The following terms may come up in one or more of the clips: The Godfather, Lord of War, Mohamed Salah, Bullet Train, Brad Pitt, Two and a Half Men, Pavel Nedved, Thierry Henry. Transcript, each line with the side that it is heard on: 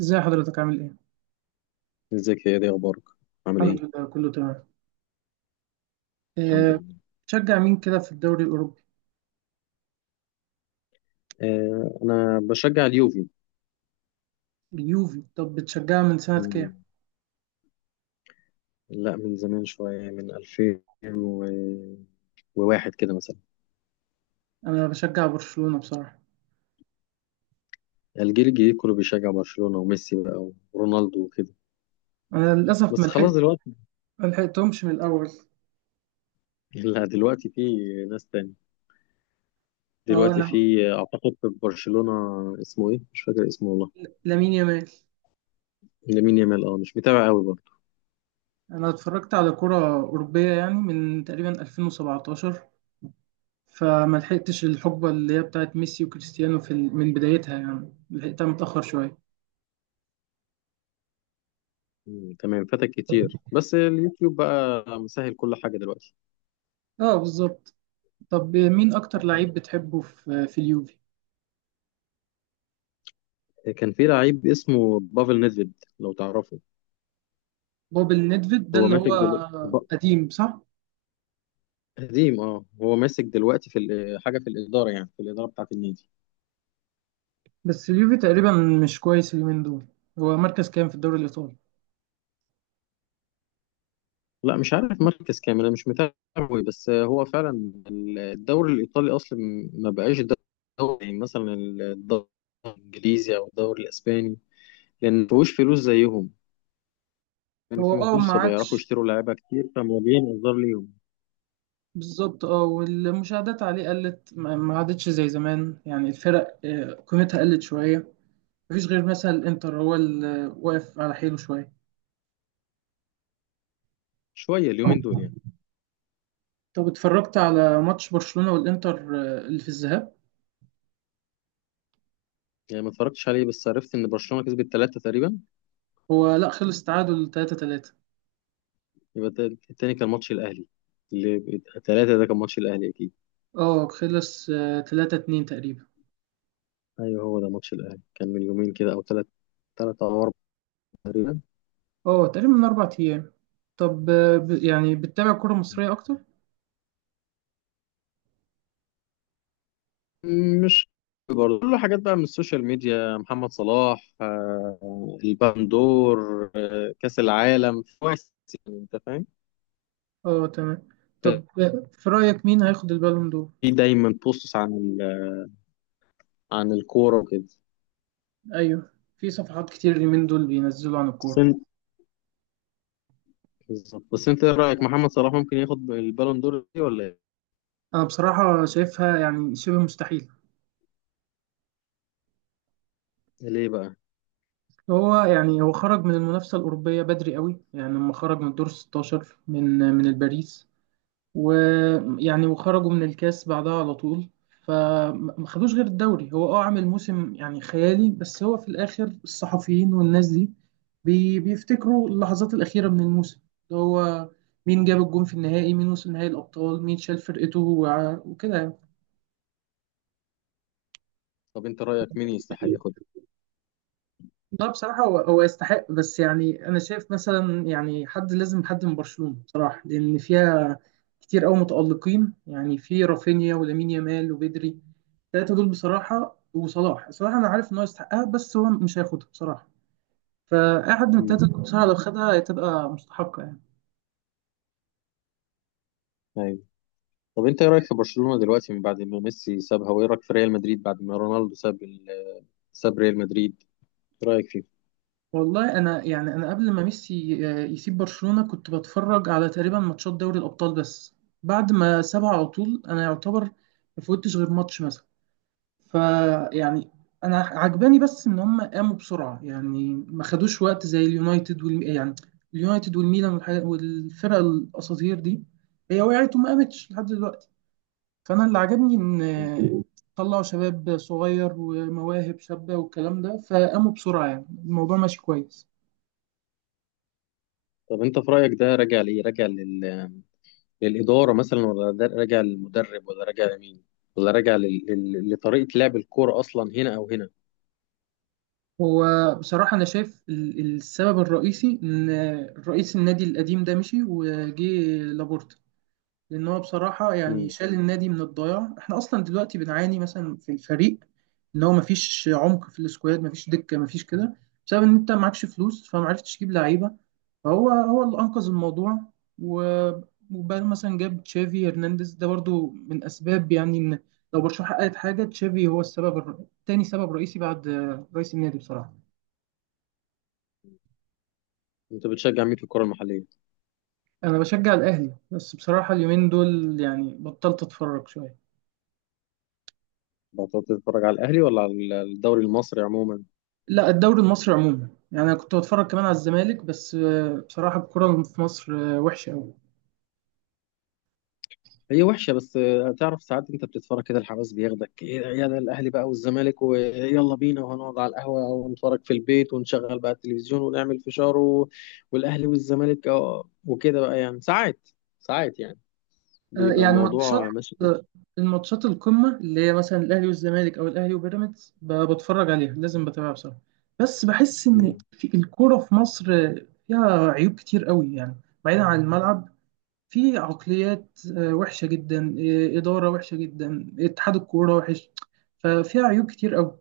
right: ازاي حضرتك عامل ايه؟
left: ازيك يا دي؟ اخبارك، عامل
right: الحمد
left: ايه؟
right: لله كله تمام.
left: الحمد
right: أه.
left: لله.
right: بتشجع مين كده في الدوري الأوروبي؟
left: آه، انا بشجع اليوفي.
right: اليوفي. طب بتشجعها من سنة كام؟
left: مم، لا، من زمان شويه، من 2001 كده مثلا.
right: أنا بشجع برشلونة بصراحة.
left: الجيل الجديد كله بيشجع برشلونه وميسي بقى ورونالدو وكده،
right: أنا للأسف
left: بس خلاص دلوقتي.
right: ما لحقتهمش من الأول.
left: لا، دلوقتي في ناس تاني.
right: اه،
left: دلوقتي في اعتقد في برشلونه، اسمه ايه، مش فاكر اسمه والله.
right: لامين يامال.
left: لامين يامال، مش متابع قوي برضه.
right: أنا اتفرجت على كرة أوروبية يعني من تقريبا 2017، فما لحقتش الحقبة اللي هي بتاعت ميسي وكريستيانو من بدايتها، يعني لحقتها متأخر شوية.
left: مم، تمام، فاتك كتير، بس اليوتيوب بقى مسهل كل حاجه دلوقتي.
right: اه بالظبط. طب مين أكتر لعيب بتحبه في اليوفي؟
left: كان في لعيب اسمه بافل نيدفيد، لو تعرفه.
right: بوبل نيدفيد ده
left: هو
right: اللي
left: ماسك
right: هو
left: دلوقتي.
right: قديم، صح؟
left: قديم، اه، هو ماسك دلوقتي في حاجه في الاداره، يعني في الاداره بتاعه النادي.
right: بس اليوفي تقريبا مش كويس اليومين دول. هو مركز كام في الدوري الإيطالي؟
left: لا، مش عارف مركز كامل، انا مش متابع قوي، بس هو فعلا الدوري الايطالي اصلا ما بقاش دوري، يعني مثلا الدوري الانجليزي او الدوري الاسباني، لان ما فيهوش فلوس زيهم. كان
right: هو
left: في فلوس
right: ما
left: فبيعرفوا
right: عادش.
left: يشتروا لعيبه كتير، فموضوعين انذار ليهم.
right: بالظبط. اه والمشاهدات عليه قلت، ما عادتش زي زمان، يعني الفرق، قيمتها قلت شوية. مفيش غير مثلا الإنتر هو اللي واقف على حيله شوية.
left: شويه اليومين دول يعني.
right: طب اتفرجت على ماتش برشلونة والإنتر اللي في الذهاب؟
left: يعني ما اتفرجتش عليه، بس عرفت ان برشلونه كسبت 3 تقريبا.
right: هو لا، خلص تعادل 3-3.
left: يبقى التاني كان ماتش الأهلي، اللي 3 ده كان ماتش الأهلي أكيد.
right: اه، خلص 3-2 تقريبا.
left: أيوه، هو ده ماتش الأهلي، كان من يومين كده أو 3 أو 4 تقريبا.
right: اه تقريبا من 4 أيام. طب، يعني بتتابع كرة مصرية أكتر؟
left: مش برضه كله حاجات بقى من السوشيال ميديا، محمد صلاح، البندور، كأس العالم كويس، يعني أنت فاهم.
right: اه تمام. طب في رأيك مين هياخد البالون دور؟
left: في دايما بوستس عن عن الكورة وكده.
right: أيوه. في صفحات كتير اليومين دول بينزلوا عن
left: بس
right: الكورة.
left: أنت بالظبط، بس أنت إيه رأيك، محمد صلاح ممكن ياخد البالون دور دي ولا إيه؟
right: أنا بصراحة شايفها يعني شبه مستحيل.
left: ليه بقى؟
right: هو خرج من المنافسة الأوروبية بدري قوي، يعني لما خرج من الدور 16 من الباريس. ويعني وخرجوا من الكاس بعدها على طول، فما خدوش غير الدوري. هو عامل موسم يعني خيالي، بس هو في الاخر الصحفيين والناس دي بيفتكروا اللحظات الاخيره من الموسم، اللي هو مين جاب الجون في النهائي، مين وصل نهائي الابطال، مين شال فرقته، وكده.
left: طب أنت رأيك مين يستحق
right: يعني.
left: ياخدها؟
right: لا، بصراحة هو هو يستحق، بس يعني أنا شايف مثلا يعني حد لازم، حد من برشلونة بصراحة، لأن فيها كتير أوي متألقين، يعني في رافينيا ولامين يامال وبدري. التلاتة دول بصراحة، وصلاح أنا عارف إن هو يستحقها، بس هو مش هياخدها بصراحة. فأي حد من التلاتة
left: مم.
right: دول بصراحة
left: مم.
right: لو خدها هتبقى مستحقة يعني.
left: أيوه. طب انت ايه رايك في برشلونه دلوقتي من بعد ما ميسي سابها، وايه رايك في ريال مدريد بعد ما رونالدو ساب ريال مدريد، ايه رايك فيه؟
right: والله أنا يعني، قبل ما ميسي يسيب برشلونة كنت بتفرج على تقريبا ماتشات دوري الأبطال بس. بعد ما سابها على طول، أنا يعتبر ما فوتش غير ماتش مثلا، فيعني انا عجباني بس ان هم قاموا بسرعه، يعني ما خدوش وقت زي اليونايتد وال يعني اليونايتد والميلان والفرق الاساطير دي. هي وقعت وما قامتش لحد دلوقتي، فانا اللي عجبني ان طلعوا شباب صغير ومواهب شابه والكلام ده، فقاموا بسرعه، يعني الموضوع ماشي كويس.
left: طب انت في رايك ده راجع لايه، راجع للاداره مثلا، ولا ده راجع للمدرب، ولا راجع لمين، ولا راجع لطريقه لعب الكوره اصلا هنا او هنا؟
right: هو بصراحه انا شايف السبب الرئيسي ان رئيس النادي القديم ده مشي وجه لابورتا، لان هو بصراحه يعني
left: مم.
right: شال النادي من الضياع. احنا اصلا دلوقتي بنعاني مثلا في الفريق، ان هو مفيش عمق في السكواد، مفيش دكه، مفيش كده، بسبب ان انت معكش فلوس، فما عرفتش تجيب لعيبه، فهو هو اللي انقذ الموضوع. و- وبعد مثلا جاب تشافي هرنانديز، ده برضو من اسباب يعني ان لو برشلونه حققت حاجه، تشافي هو السبب، تاني سبب رئيسي بعد رئيس النادي بصراحه.
left: انت بتشجع مين في الكوره المحليه؟
right: انا بشجع الاهلي، بس بصراحه اليومين دول يعني بطلت اتفرج شويه.
left: بتقعد تتفرج على الاهلي، ولا على الدوري المصري عموما؟
right: لا، الدوري المصري عموما، يعني انا كنت بتفرج كمان على الزمالك، بس بصراحه الكره في مصر وحشه قوي.
left: هي وحشه، بس تعرف ساعات انت بتتفرج كده الحماس بياخدك، ايه ده، يا ده الاهلي بقى والزمالك، ويلا بينا، وهنقعد على القهوه ونتفرج في البيت ونشغل بقى التلفزيون ونعمل فشار والاهلي والزمالك، وكده بقى، يعني ساعات ساعات يعني بيبقى
right: يعني ماتشات
left: الموضوع ماشي كده.
right: آه، الماتشات القمه اللي هي مثلا الاهلي والزمالك او الاهلي وبيراميدز، بتفرج عليها، لازم بتابعها بصراحه. بس بحس ان
left: مم.
right: في الكره في مصر فيها عيوب كتير قوي يعني. بعيدا عن الملعب، في عقليات وحشه جدا، اداره وحشه جدا، اتحاد الكوره وحش. ففيها عيوب كتير قوي،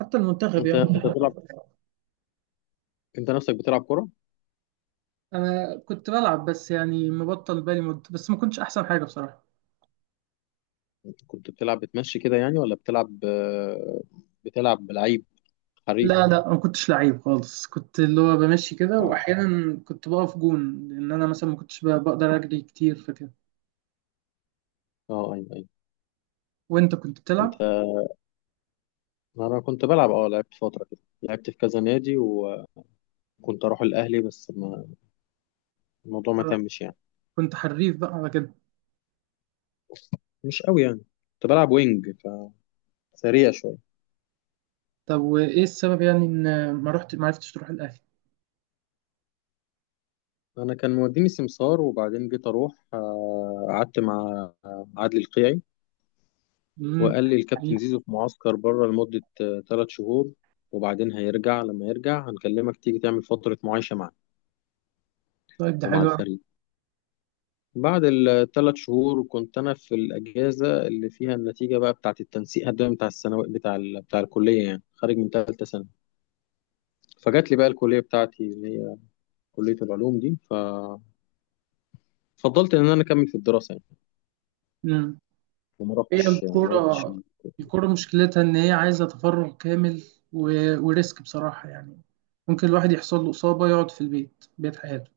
right: حتى المنتخب
left: انت
right: يعني.
left: انت بتلعب، انت نفسك بتلعب كوره؟
right: انا كنت بلعب، بس يعني مبطل بالي مدة، بس ما كنتش احسن حاجة بصراحة.
left: كنت بتلعب بتمشي كده يعني، ولا بتلعب، بتلعب لعيب
right: لا
left: حريف؟
right: لا، ما كنتش لعيب خالص. كنت اللي هو بمشي كده،
left: اه،
right: واحيانا كنت بقف جون، لان انا مثلا ما كنتش بقدر اجري كتير فكده.
left: اه، ايوه، ايوه.
right: وانت كنت
left: انت
right: بتلعب،
left: انا كنت بلعب، اه، لعبت فتره كده، لعبت في كذا نادي، كنت اروح الاهلي بس ما الموضوع ما تمش يعني،
right: كنت حريف بقى على كده؟
left: مش قوي يعني. كنت بلعب وينج، فسريع شويه.
right: طب وايه السبب، يعني ان ما عرفتش تروح الاهلي؟
left: انا كان موديني سمسار، وبعدين جيت اروح، قعدت مع عادل القيعي،
right: امم.
left: وقال لي الكابتن زيزو في معسكر بره لمده 3 شهور، وبعدين هيرجع، لما يرجع هنكلمك تيجي تعمل فتره معايشه معنا
right: طيب ده
left: ومع
right: حلو أوي.
left: الفريق. بعد الـ3 شهور كنت انا في الاجازه اللي فيها النتيجه بقى، بتاعه التنسيق، الدوري بتاع الثانوي، بتاع بتاع الكليه يعني، خارج من ثالثه سنه. فجات لي بقى الكلية بتاعتي، اللي هي كلية العلوم دي، ففضلت إن أنا أكمل في الدراسة يعني،
right: امم.
left: وما
right: هي
left: رحتش، ما رحتش.
right: الكورة، مشكلتها ان هي عايزة تفرغ كامل، و... وريسك بصراحة يعني. ممكن الواحد يحصل له إصابة يقعد في البيت، بيت حياته.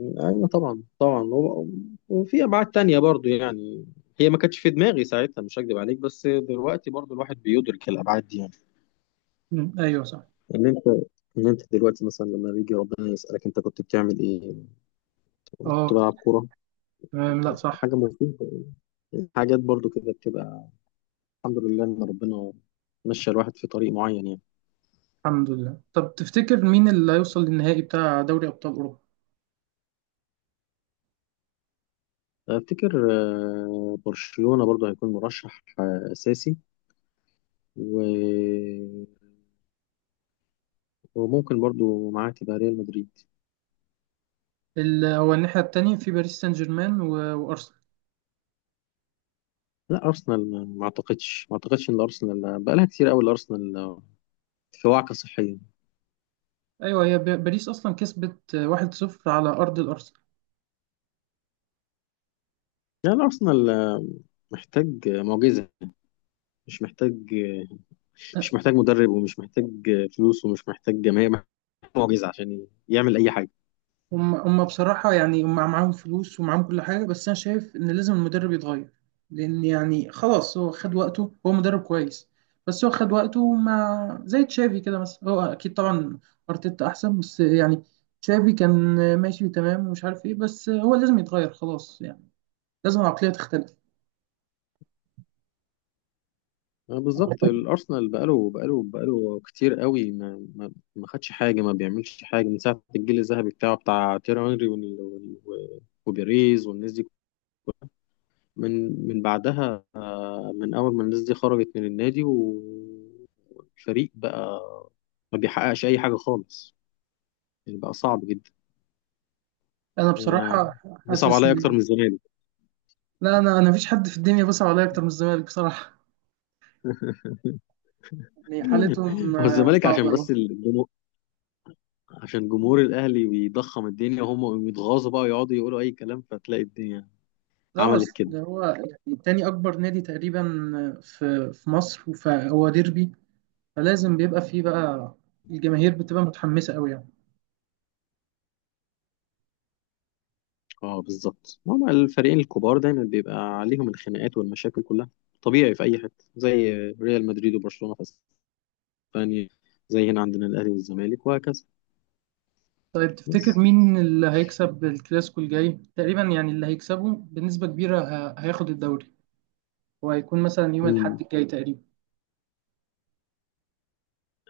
left: أيوة، طبعا طبعا، وفي أبعاد تانية برضو يعني، هي ما كانتش في دماغي ساعتها، مش هكدب عليك، بس دلوقتي برضو الواحد بيدرك الأبعاد دي يعني.
right: مم. ايوه صح.
left: إن أنت إن أنت دلوقتي مثلا لما بيجي ربنا يسألك، أنت كنت بتعمل إيه؟ كنت
right: اه
left: بلعب كورة،
right: تمام، لا صح.
left: حاجة مفيدة يعني. حاجات برضو كده بتبقى الحمد لله إن ربنا مشى الواحد في طريق معين يعني.
right: الحمد لله. طب تفتكر مين اللي هيوصل للنهائي بتاع دوري ابطال اوروبا؟
left: افتكر، برشلونة برضو هيكون مرشح، اساسي، و- وممكن برضو معاه تبقى ريال مدريد.
right: هو الناحيه التانية في باريس سان جيرمان وارسنال.
left: لا، ارسنال، ما اعتقدش ان ارسنال بقالها كتير قوي، الارسنال في وعكة صحية.
right: ايوه، هي باريس اصلا كسبت 1-0 على ارض الارسنال.
left: يعني الارسنال، محتاج معجزة، مش محتاج آه، مش محتاج مدرب، ومش محتاج فلوس، ومش محتاج جماهير، محتاج معجزة عشان يعمل اي حاجة.
right: هم بصراحة يعني، هم معاهم فلوس ومعاهم كل حاجة، بس أنا شايف إن لازم المدرب يتغير، لأن يعني خلاص هو خد وقته. هو مدرب كويس، بس هو خد وقته، مع زي تشافي كده مثلا. هو أكيد طبعا أرتيتا أحسن، بس يعني تشافي كان ماشي تمام ومش عارف إيه، بس هو لازم يتغير خلاص يعني، لازم العقلية تختلف.
left: بالظبط، الارسنال بقاله كتير قوي، ما خدش حاجه، ما بيعملش حاجه من ساعه الجيل الذهبي بتاع تيري هنري وبيريز والناس دي. من بعدها، من اول ما الناس دي خرجت من النادي والفريق بقى ما بيحققش اي حاجه خالص، يعني بقى صعب جدا
right: أنا
left: يعني،
right: بصراحة
left: يصعب
right: حاسس
left: عليا اكتر
right: إن،
left: من الزمالك.
right: لا، أنا مفيش حد في الدنيا بيصعب عليا أكتر من الزمالك بصراحة. يعني حالتهم
left: هو الزمالك عشان
right: صعبة.
left: بس الجمهور، عشان جمهور الاهلي بيضخم الدنيا، وهم يتغاظوا بقى ويقعدوا يقولوا اي كلام، فتلاقي الدنيا
right: اه،
left: عملت
right: أصل
left: كده.
right: ده هو يعني تاني اكبر نادي تقريبا في مصر، فهو ديربي، فلازم بيبقى فيه بقى الجماهير بتبقى متحمسة قوي يعني.
left: اه، بالظبط، ما هما الفريقين الكبار دايما بيبقى عليهم الخناقات والمشاكل كلها، طبيعي في اي حته، زي ريال مدريد وبرشلونه في اسبانيا، زي هنا عندنا الاهلي والزمالك، وهكذا.
right: طيب تفتكر
left: بس.
right: مين اللي هيكسب الكلاسيكو الجاي تقريبا، يعني اللي هيكسبه بنسبة كبيرة هياخد الدوري؟ وهيكون مثلا يوم الاحد
left: مم.
right: الجاي تقريبا.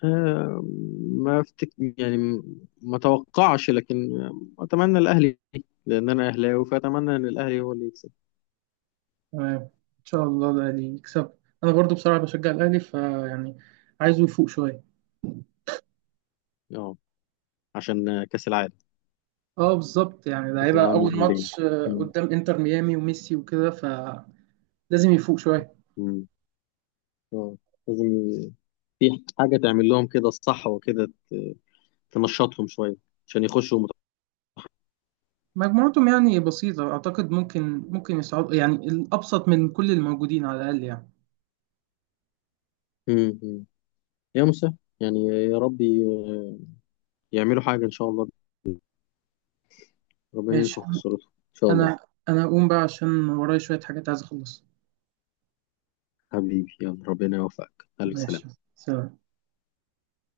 left: آه، ما افتك يعني، ما اتوقعش، لكن اتمنى الاهلي، لان انا اهلاوي، فاتمنى ان الاهلي هو اللي يكسب.
right: تمام، ان شاء الله ده اللي يكسب. انا برضو بصراحة بشجع الاهلي، فيعني عايزه يفوق شوية.
left: اه، عشان كاس العالم،
right: اه بالظبط، يعني ده
left: كاس
right: هيبقى
left: العالم
right: اول
left: للانديه.
right: ماتش
left: مم.
right: قدام انتر ميامي وميسي وكده، فلازم يفوق شوية.
left: مم. اه، لازم في حاجه تعمل لهم كده الصح وكده، تنشطهم شويه، عشان يخشوا
right: مجموعتهم يعني بسيطة، أعتقد ممكن يصعد يعني، الأبسط من كل الموجودين على الأقل يعني.
left: مم. مم. يا مسهل، يعني يا رب يعملوا حاجه ان شاء الله، ربنا
right: ماشي.
left: ينفخ في صورتهم ان شاء الله.
right: أنا أنا أقوم بقى عشان ورايا شوية حاجات عايز أخلصها.
left: حبيبي، يلا، ربنا يوفقك، الف
right: ماشي.
left: سلامه.
right: سلام.